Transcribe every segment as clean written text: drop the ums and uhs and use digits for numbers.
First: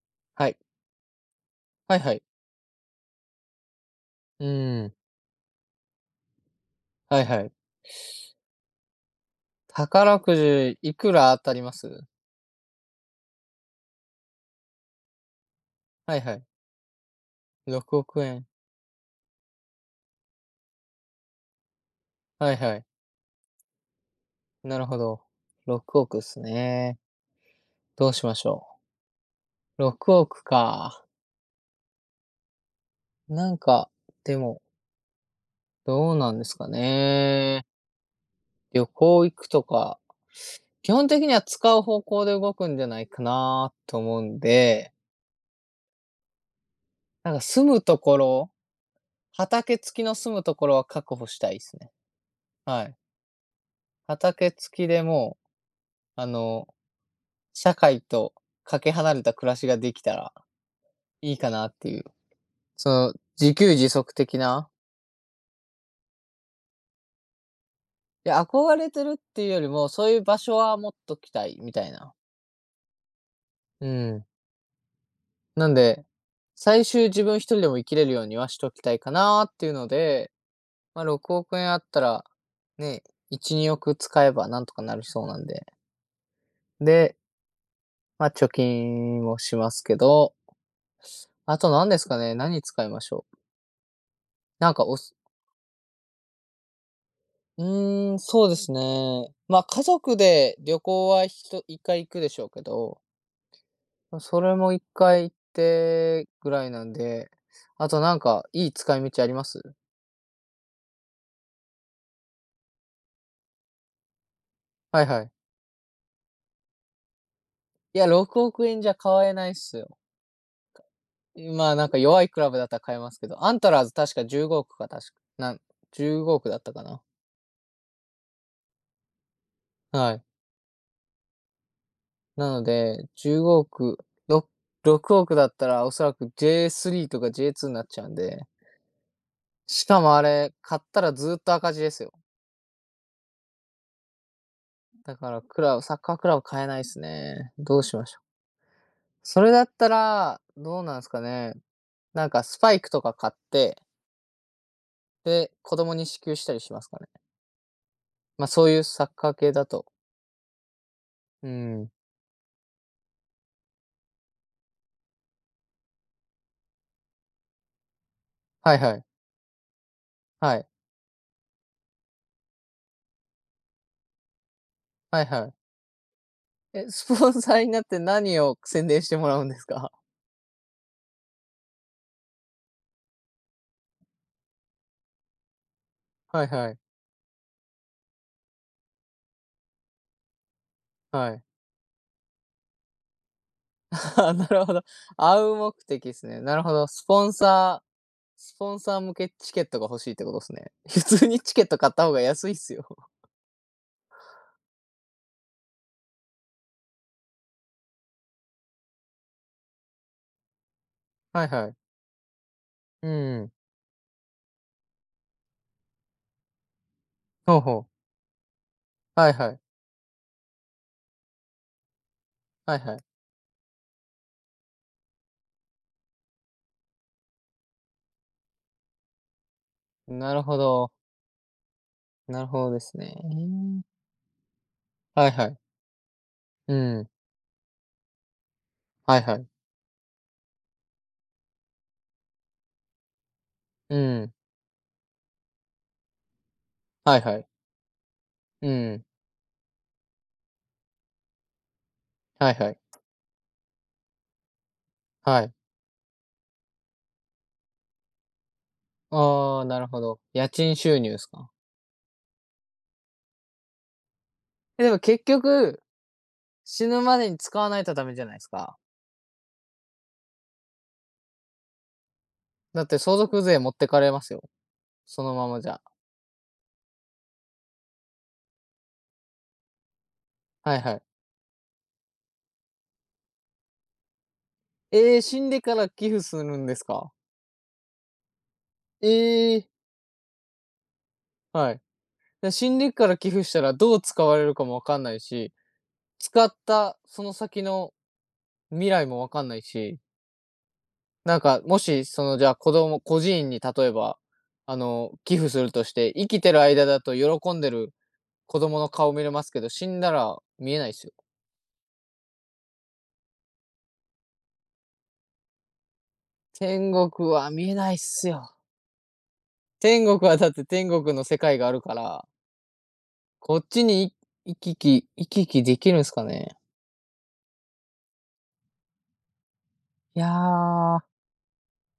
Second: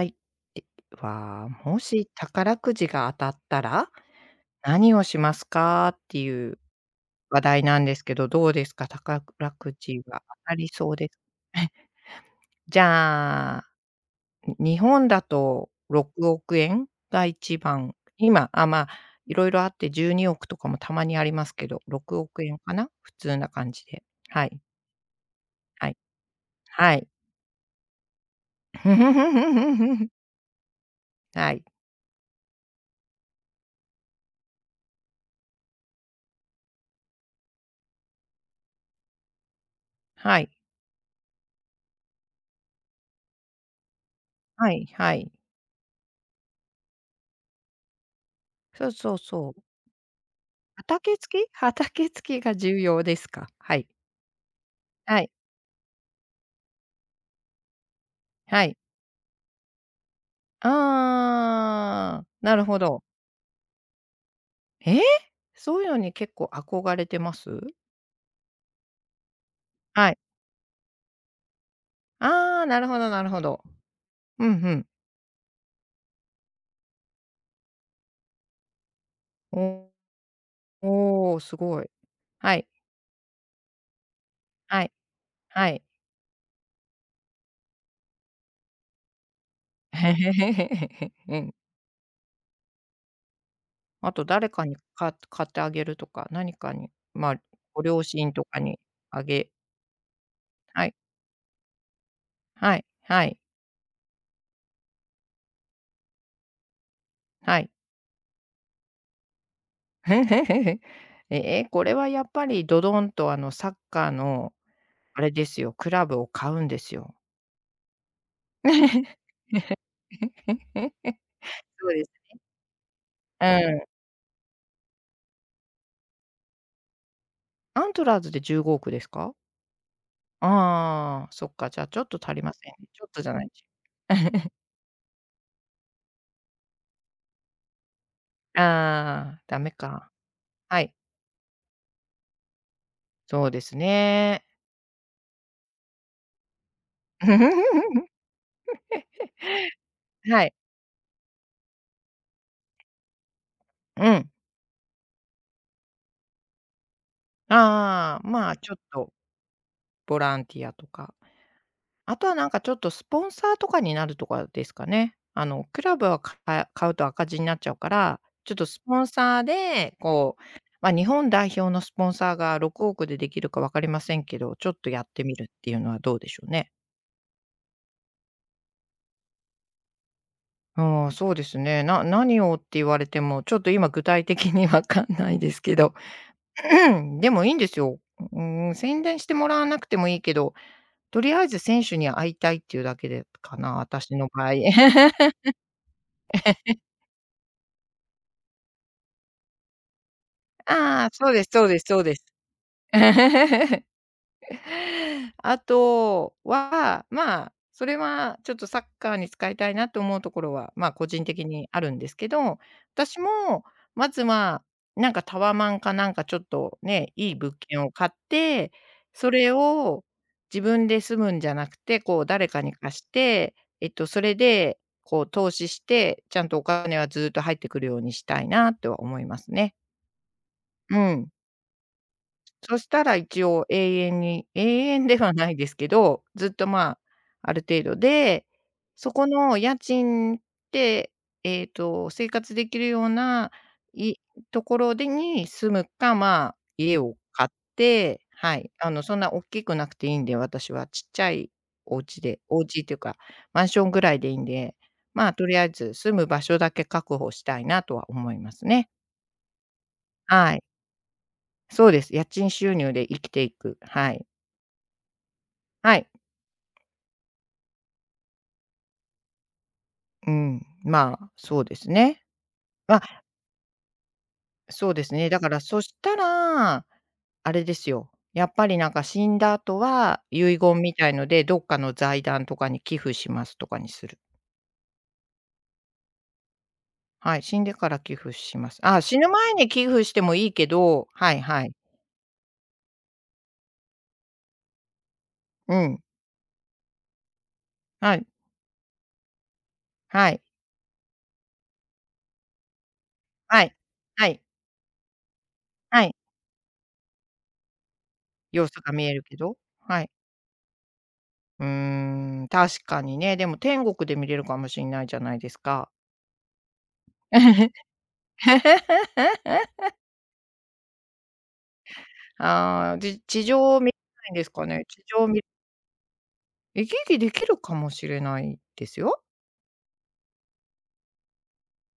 はい。はい。では、もはいしはい。宝くじが当たったらうー何ん。をしますかっていうはいは話い。題なんですけど、どうですか？宝くじ宝が当くたりじそいうでくす。ら当たり え、ます？じゃあ、日本だとはい6はい。億円が一番、6億円。今、あ、まあ、あって12億とかもたまにありますけど、6億はい円かはい。な？普通な感じで。はい、なるほど。はい、6億っすはね。い。どうしましょう。6億か。はい、なんか、でも、どうなんですかね。旅行行くとか、はい、基本的には使う方向で動くんじゃないかなと思うんはい、で、はい。なんか住むところ、そうそうそう。畑付きの住むところは畑確保し付き？たいですね。畑付きが重はい。要ですか？はい。畑付きではい、もう、あの、社会とはい。かけ離れた暮らしができたらいいかなっていう、ああ、なるほそど。の、自給自足的な、えーそういうのに結構憧れてます？いや、憧れてるっていうよりも、そはういい。う場所は持っときたいみたいな。ああ、なるほどなるほど。うん。うんうん。なんで、最終自分一人でも生きれるようにはしときたいかなっていうのおで、まあ、6おー、す億円あごっい。たら、はい、ね、1、2億使えばなんとはかい、なりそうなんで。はい。で、まあ、貯金もしますけど、うん。あと何ですかね、何使いましょう。あと誰かなんにかか買ってあげるとか、何かに、まあ、うご両親とそうでかすにあね。げまあ家族で旅はい、行は一回行くでしょうけはい、ど、はい、ま、それも一回行ってぐらいなんで、はい。あとなんかいい使い道あります？へんへんへんへんええ、これはやっぱりドドンとあのサッカーのはいあはれい。ですよ、クラブを買うんですよ。いや、6億円じゃ 買えないっすよ。まあ、なんそうかです。弱いクラブだったら買えますけど、うアントん。ラーズ確か15億か、確かなん15億だったかな。アントラーズで15億ですか？はい。ああ、そっか、じゃあちょっと足りなませのんね。ちょで、っとじゃな15いし。億、ろ 6億だったらおそらく J3 とか J2 になっちゃうんで、ああ、ダメしかか。もあれ、買はっい、たらずっと赤字ですよ。そうですね。だからクラブサッカークラブ買えないですね。どうしましょ う。それだったら、はい。どうなんですかね。なんかスパイクとか買って、うん。で、子供に支給したりしますかね。ああ、まあ、まあ、そちうょっいうサッとカー系だと。ボランティアとか。うん。あとはなんかちょっとスポンサーとかになるとかですかね。あの、クラブは買うと赤字になっちゃうから、ちょっとはいスはポい。ンサーで、こう、はい。まあ、日本代表のスポンサーが6億でできるか分かりませんけど、ちょっとやっはていみるっはてい。いうのはどうでしょうね。え、スポンサーになって何を宣伝してもらうんですか？うん、そうですね。何をって言われても、ちょっと今具体的に分かんないですけど、はいはい。でもいいんですよ。うん、宣伝してもらわなくてもいいけど、とりはい。あえず選手に会いたいっていうだけでかな、私 のあな場合。るほど。会う目的ですね。なるほど。スポンサー向けチケットが欲しいってことですね。普ああ、通そうにですチケそッうでトす買っそうた方でがす。安いっすよ。あとは、まあ、それはちょっとサッカーに使いたいなと思うところは、まあ、個人 的はいにはあるい。んですけど、う私ん。もまずは、なんかタワマンかなんかちょっとね、いい物ほう件ほをう。買って、はそいれはい。を自分で住むんじゃなくて、こう誰かにはいは貸い。して、それでこう投資して、ちゃんとお金はずっと入ってくるようにしたいなとは思いますね。なるほど。うん。なるほどそでしすたね。ら一応ー永遠ではいははないい。ですけど、ずっと、うまあ、ん。ある程度で、そはいこはい。の家賃で、生活できるような、ういん。ところでに住むか、まあ、家をはいは買い。って、はうい、あの、ん。そんなおっきくなくていいんで、私はちっちゃいお家で、はいおはい。家っていうか、マンションぐらいでいいんで、まあ、はとい。りあえず住む場所だけ確保したいなとは思いますね。ああ、なるほど。家はい、賃収入ですか。そうです。家賃収入で生きていく、はい。え、でも結局、はい。死ぬまでに使わないとダメじゃないですか。うん、まあ、そうですね。だっまて相あ、続税持ってかれますよ。そうですそね。のだまからまじそゃ。したら、あれですよ、やっぱりなんか死んだ後は、遺は言いはみい。たいので、どっかの財団とかに寄付しますとかにする。ええ、死んでから寄付するんですか？はい、死んでから寄付します。あ、え死ぬ前え、に寄付してもいいけど、はいはい。はい。で、死んでから寄付したらどう使われるかもわかんないし、うん。使ったその先のはい、未来もわかんないしはい、なんか、もし、じゃあ、子供孤児院には例い、えば、はい、寄付するとしはて、い。生きてる間だと喜んでる子様供子のが見顔え見るれけますど、けど、死んはい。だら見えないっすよ。うーん、確かにね、でも天国で見れるかもしれないじゃないですか。天国は見えないっすよ。天国はだって天国の世界があるから、ああ、地こっ上をち見れにないんです行かきね。地来上を行見き来できるんすかね？息継ぎできるかもしれないですよ。いやー、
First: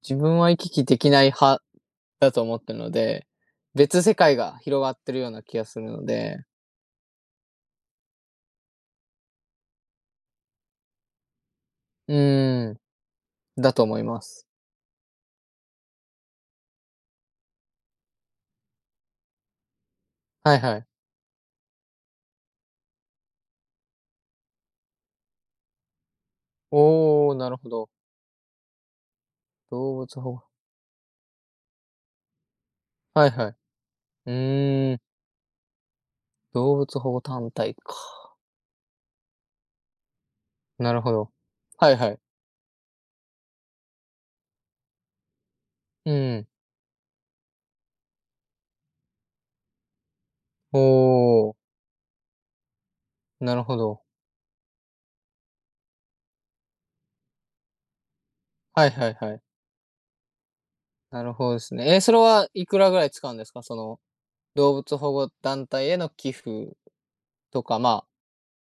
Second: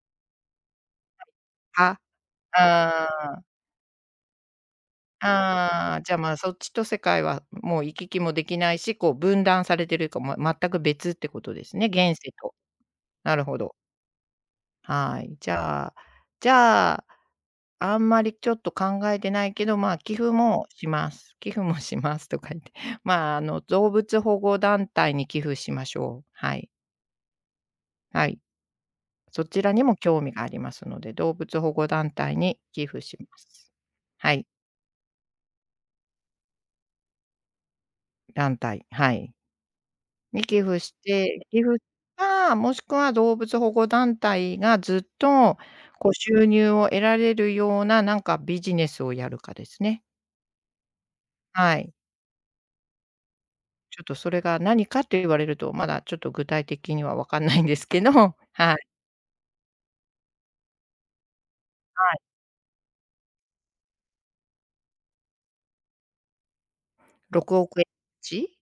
自分は行き来できない派あ、だと思ってるのあで、あ、別世界が広がってるような気がするああ、のじゃあ、まあ、で、そっちと世界はもう行き来もできないし、こう分断されてるか、ま全く別ってことですね、う現世と。ーん、なるほだど。と思います。はい。じゃあ、あんまりちょっと考えてないけど、まあ、寄付はいもはい。します。寄付もしますとか言って、まあ、あの、動物保護団体に寄付しましょう。はい。おお、なるほど。はい。そちらにも動興物味保が護ありますので、動物保護団体に寄付しまはいはい。す。うはい、ーん、動物保護団体か。団体、はい。に寄付なしるほど。て、寄付はいはい。か、もしくは動物保護団体がずっと、こうう収ん。入を得られるような、なんかビジネスをやるかですね。おお、はい。なるほちど。ょっとそれが何かと言われると、まだちょっと具体的には分かんないんですけど、はいははいはいはい。なるほどですね。それい。はいくらぐらい使うんですか？動物保護団体への寄付6と億か、円まあ、ち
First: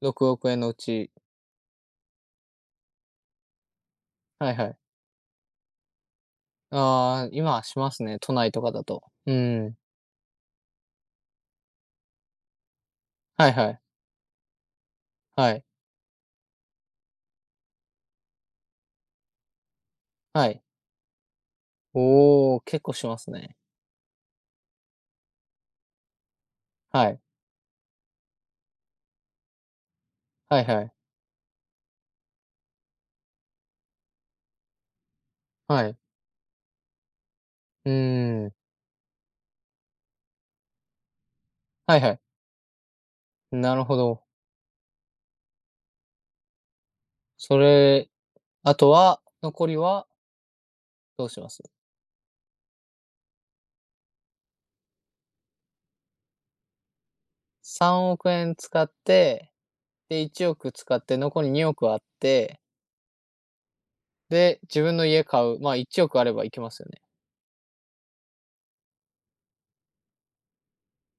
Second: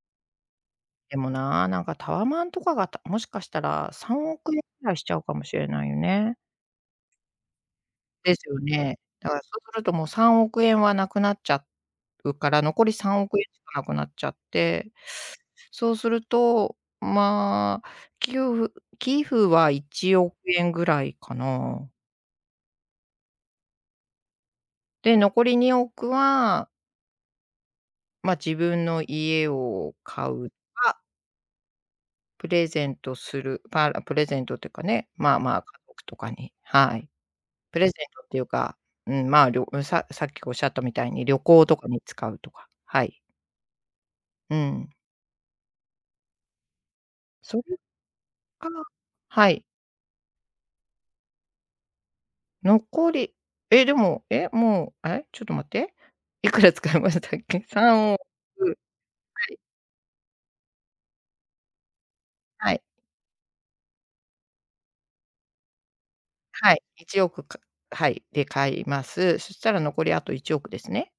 6億円のうちでもな、なんかタワマンとかが、もしかしたら3は億い円はぐい。らいしちゃうかもしれないよね。ああ、今はしますね、都です内よとかだね。と。だうからそうん。するともう3億円はなくなっちゃうから、残り3億円はいしはかい。なくなっちゃって、はい。そうすると、まあ、きゅうふ寄付は1億はい。円ぐらいかな。おお、結構しますね。で、残り2億は、はい。まあ、自分の家を買うはいはい。か、プレゼントする、プレゼントっていうかね、まあまあ、家はい。族とかに、はい。プレうゼントっていうーん。か、うん、まあ、りょささっきおっしゃったみたいに旅行とかはにいはい。使うとか、はい。なるほど。うん。そそれれかあとは、はい、残りはどうします残りえ、でも、え、もう、え、ちょっと待って、いくら使いましたっけ？3？3億、億円は使って、いで、1億使って残り2億あって、はい、で、自分の家買う、まあ、1億あればいけまはすい、よね。1億かはい、で買います。そしたら残りあと1億ですね。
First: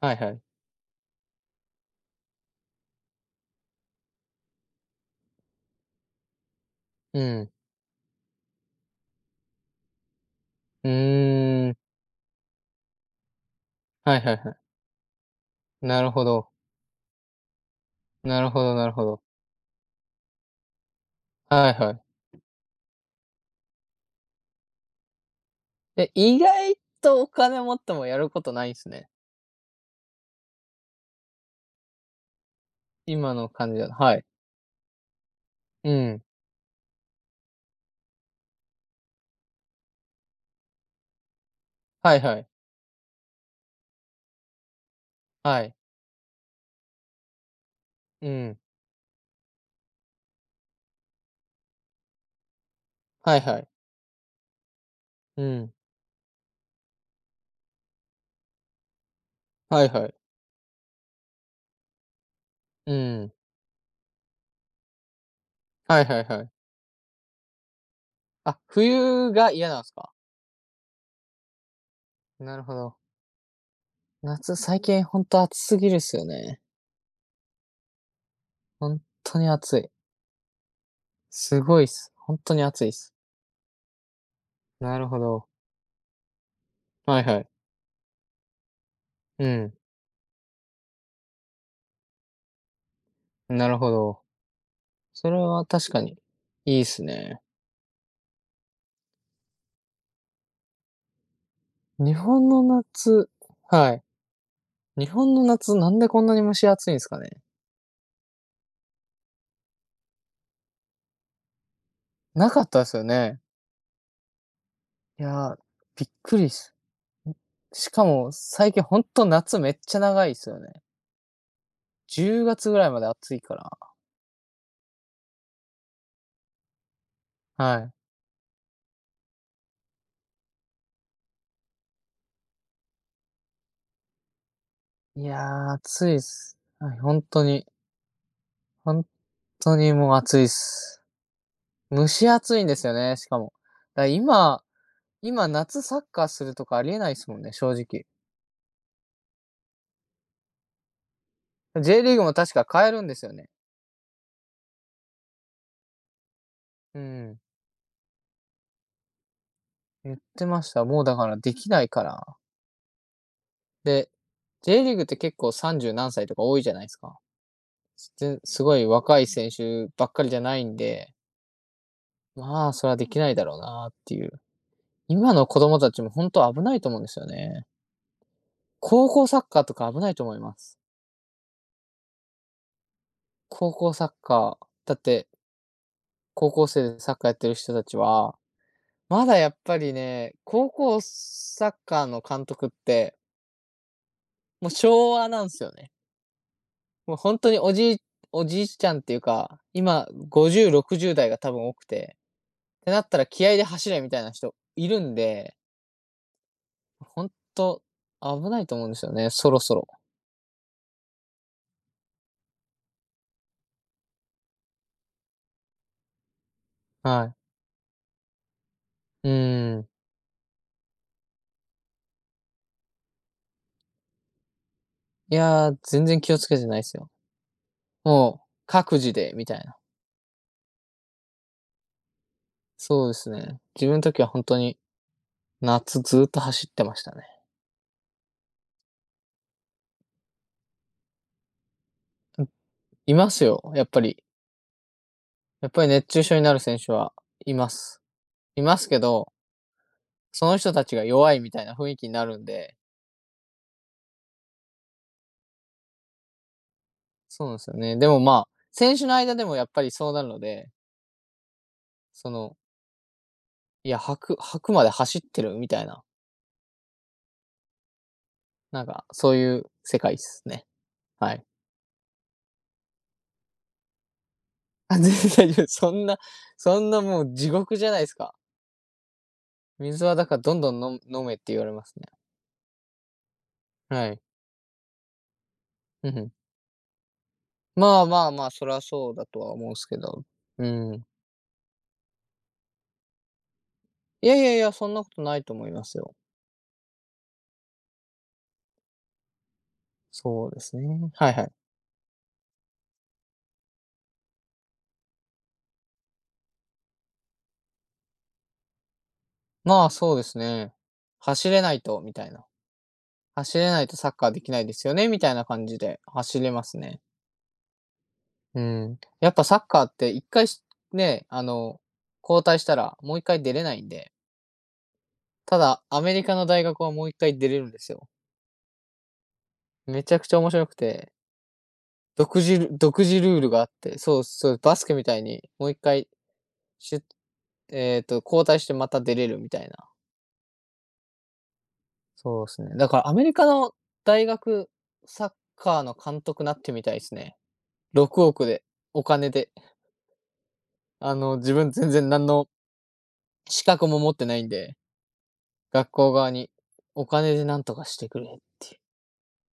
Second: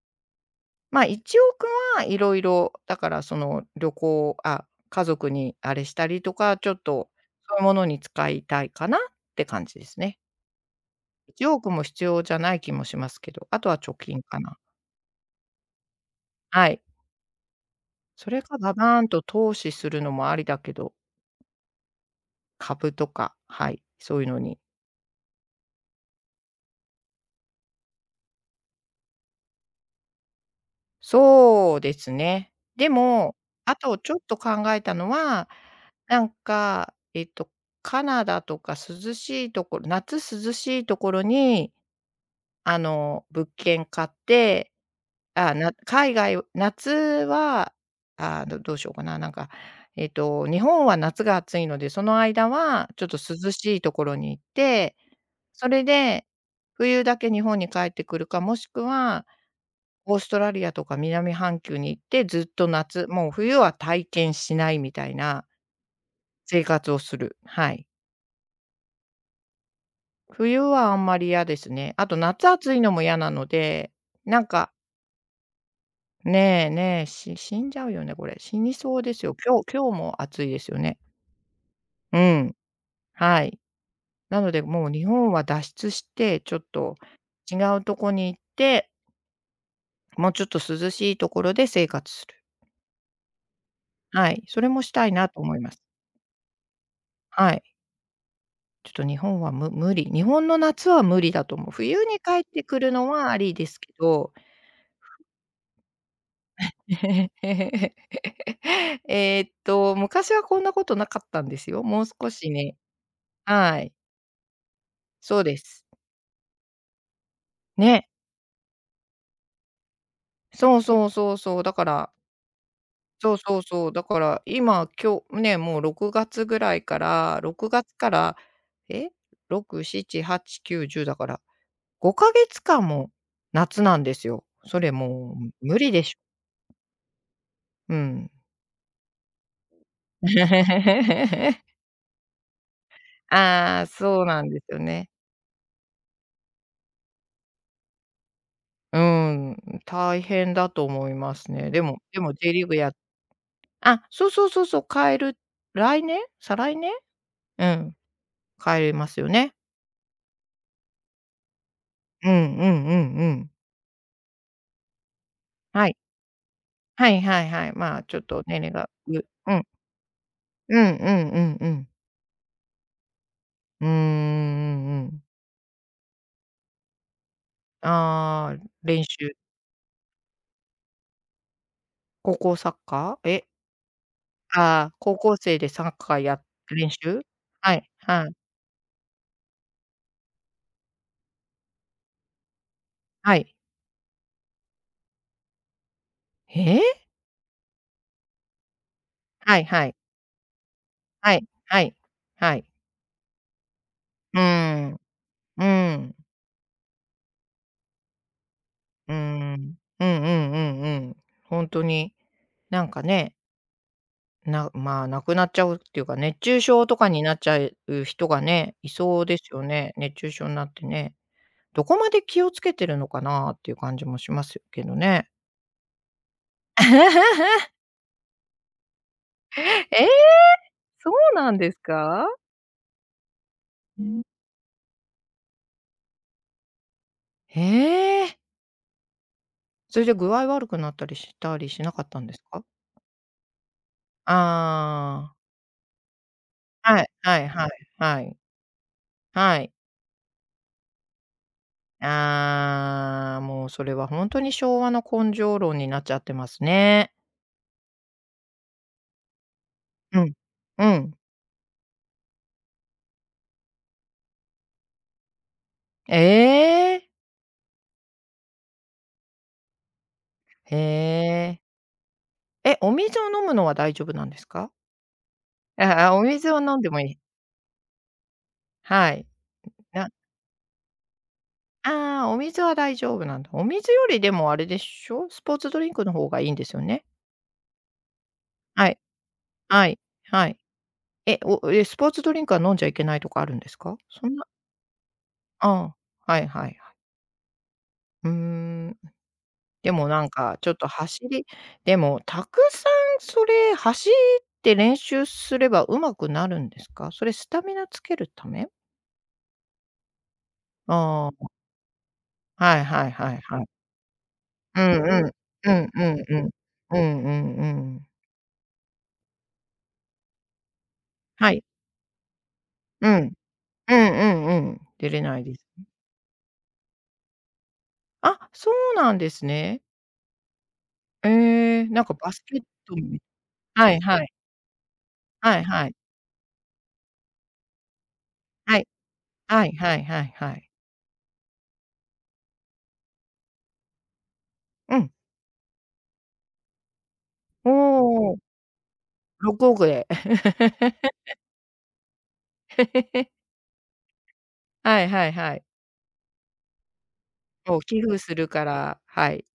はいはい。まあ、1億はいろいろ、だからその旅行あ、家族にあれしたりとか、ちょっとうん。そういうものに使いたいかなって感じですね。う1ー億ん。も必要じゃない気もしますけど、あとは貯はい金はいかはな。い。なるほど。はい。そなれるかほバどなるバーほンとど。投資するのもありだけど、はいはい。株とか、はい、そういうのに。え、意外とお金持ってもやることないんすね。そうですね。で今も、の感あじだと、とちょっはい。と考えたのは、うなん。んか、カナダとか涼しいところ夏涼しいところに、はいはい。あの、物件買ってあ、はい。海外を夏は、うあの、ん。どうしようかな、なんか、日本は夏が暑いので、その間はちょっとはい涼はい。しいところに行って、うそん。れで冬だけ日本に帰ってくるか、もしくははいはい。オーストラリアとか南半球に行って、ずっとう夏、もうん。冬は体験しないみたいなはいはいはい。生活をする。はい。あ、冬が嫌なんすか？冬はあんまり嫌ですね。あと夏なる暑ほいのど。も嫌なので、なん夏、か最近ほんと暑すぎるっすよね。ねえねえ、死んじゃうよね、これ。死にほそんうですよ。とに暑い。今日も暑いですよね。すごいっす。うほんとん、に暑いっす。はい。なので、もうな日るほ本はど。脱出して、ちょっとはいはい。違うとこに行って、うん。もうちょっと涼しいところで生活する。なるほど。はい、それもしたいなそれと思いはます。確かに、いいっすね。はい。ちょっと日本は無理。日本の夏は無理だと思う。冬日に帰っ本てのくるのは夏ありですけはい。ど。日本の夏、なんでこんなに蒸し暑いんすかね？昔はこんなことなかったんですよ。もう少しなかっねたですよね。はい、いそうや、です。びっくりっす。ん、しかね。も最近ほんと夏めっちゃ長いっすよね。そうそうそうそう、だから10月ぐらいまでそ暑ういかそうそら。う、だから今、今日ね、もう6月ぐらいから6は月から、え、6、7、8、9、10だから、5か月間も夏なんですよ。それい。いもうや、無理で暑しいょ。っす。はい、ほんとに。うん。ほん当にもう暑いっす。蒸し暑いんですよね、しかも。ああ、だ、そうなんで今すよね。今、夏サッカーするとかありえないですもんね、正直。うん、大変だと思いますね。でも J リーでグも も J 確リーかグ変やえるんですよね。あ、そうそうそうそう、変える来年？再来年？うん、うん、変えれますよね。言ってました。もうだからできないから。うんうんうんうん。で、J リーグって結構は30い。何歳とか多いじゃないですはか。いはいはい。まあ、ちょっと年す齢ごいが若い選うん。手ばっかりじゃないんうんうで、んうんうん。まあ、それはできないだろううーなん、うっていう。んうん。今の子供たちも本当危ないと思うんですよね。ああ、練高校習。サッカーとか危ないと思います。高校サッカー？え、高校サッカー、ああ、だっ高て校生でサッカーや高校練生でサッ習？カーやってるは人い、たちはい、は、まだやっぱりね、高校サッカーの監督って、はい。もう昭和なんですよね。ええ？もう本当におじいちゃんっていうはか、いはい。今50、60代はがい、多分多はくい、て、はい。ってなったら気合で走れみたいなうー人いん、るんで、うん、本当危ないと思うんですようーん。ね、そうろそんろ。うんうんうん。ほんとに、なんかねまあ、亡くなっちゃうっていうか、熱中症とかにはない。っちゃう人がね、いそううですよーん。ね。熱中症になってね。どこまで気をつけてるのかなっていう感じもしますけどね。いやー、全然気をつけてない でえすよ。もう各自でみたいな。ーそうなんですか？そうですね。自分のう時んは本当に夏ずっと走ってましたね。へえ。それで具合悪くなったりしたりしなかったんですか？いますよ、やっぱり。あやっぱり熱中症になる選手あー、ははいいはいはまいす。はい。いますけど、はい。その人たちが弱いみたいな雰囲気になるんで、ああ、もうそれは本当に昭和の根性論になっちゃってますね。そうなんですよね。でも、まあ、選手の間でもやっぱりそううなるん。ので、うん。その、いや、吐くまで走ってるみたいな、ええ。なんかそういう世界ですね。へはい。え。え、お水を飲むのは大丈夫なんですか？あ、全然大丈夫 ああ、お水を飲んそでんもないい。もう地獄じゃないですか。はい。水なはだからどんどんの飲めって言われますね。ああ、お水は大丈夫なんだ。お水よはりい。でもあれでしょ、スポーツドリンクうのん、方ん。がいいんですよね？まあまあまあ、そらはい、そうだとは思うんではすけい、ど。はい。うん。え、え、スポーツドリンクは飲んじゃいけないとかあるんですか？そいんやいなやいや、そんなことないと思いまああ、すよ。はいはいはい。うーん。でもなんそうかでちょっすとね。走はいはりい。でもたくさんそれ走って練習すれば上手くなるんですか？それスタミナつけるため？まあ、そうですね。あ走あ、れないとみたいな。はいはいはい走はい。れないとサッカーできないでうんすよね、みうたん。いな感うじんでうん走うん。れますうね。んうんうん。うん。やっぱサッカーって一回しね、はい。交代したらうもう一ん。回出れないんうんうで、んうん。出れないでたす。だアメリカの大学はもう一回出れるんですよ。あ、そうなんですね。めちゃくちゃ面白くて、ええ、なんかバスケット独自ルールがあっはて、いそはうい。そう、バスケみたいにはいもう一はい。回しゅえっと、交代してはい。また出れるみたはいいな。はいはいはい。そうですね。だからアメリカの大学うん。サッカーの監督なってみたいですね。6おお、億で、お金で。6億で。自分全然何の 資格も持ってないんで、はいはいはい。学校側にお金で何とをかし寄て付くれすっるかていう。ら、はい、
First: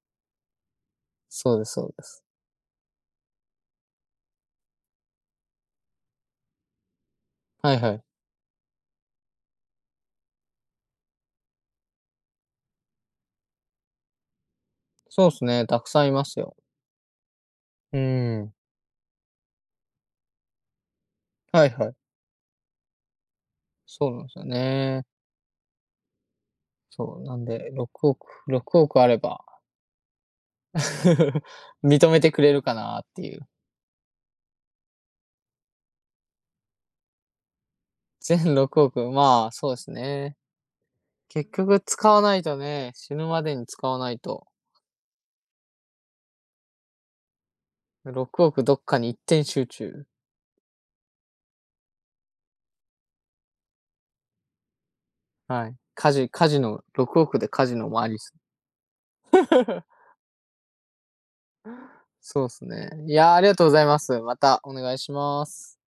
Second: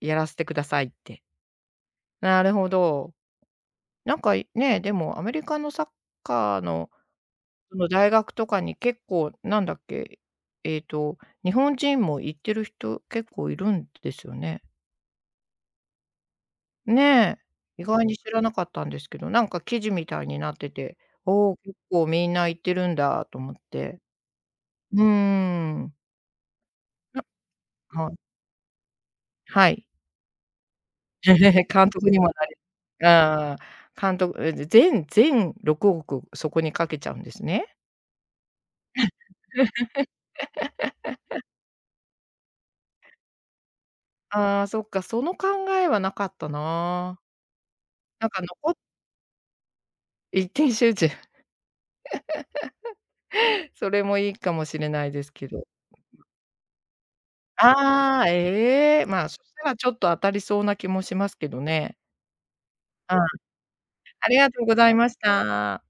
やらせてくださいって。そうですそうです。なるほど。なんか、ね、でもアメリカのサッカーの、はそいのはい。大学とかに結構なんだっけ、えっと、日本人も行ってる人結構いるんですよね。そうですね、たくさんいますよ。ねえ、意う外に知らーなん。かったんですけど、なんか記事みたいになってて、おお、はい結はい。構みんな行ってるんだと思って。そうなんですようーね。ん。そう、ななんで6はい。億、6億あれば はい。監督認にめもてなくれるかなっりていう。ああ、監督、え、全6億そこにかけちゃうんですね。全6億、まあ、そうですね。結局使わないとね、死ぬまでに使わないと。ああ、そっか、その考えはなかったな。なんか6億どっ かに一点集中。一点集中、それもいいかもしれないですけど。はい。カジノ、6億でカジノもありああ、す。ええ、まあ、そしたらちょっ と当たりそうな気もしますけどね。そうですね。いうん、やー、ありがとうございます。あまりがたとうおござ願いいましします。た。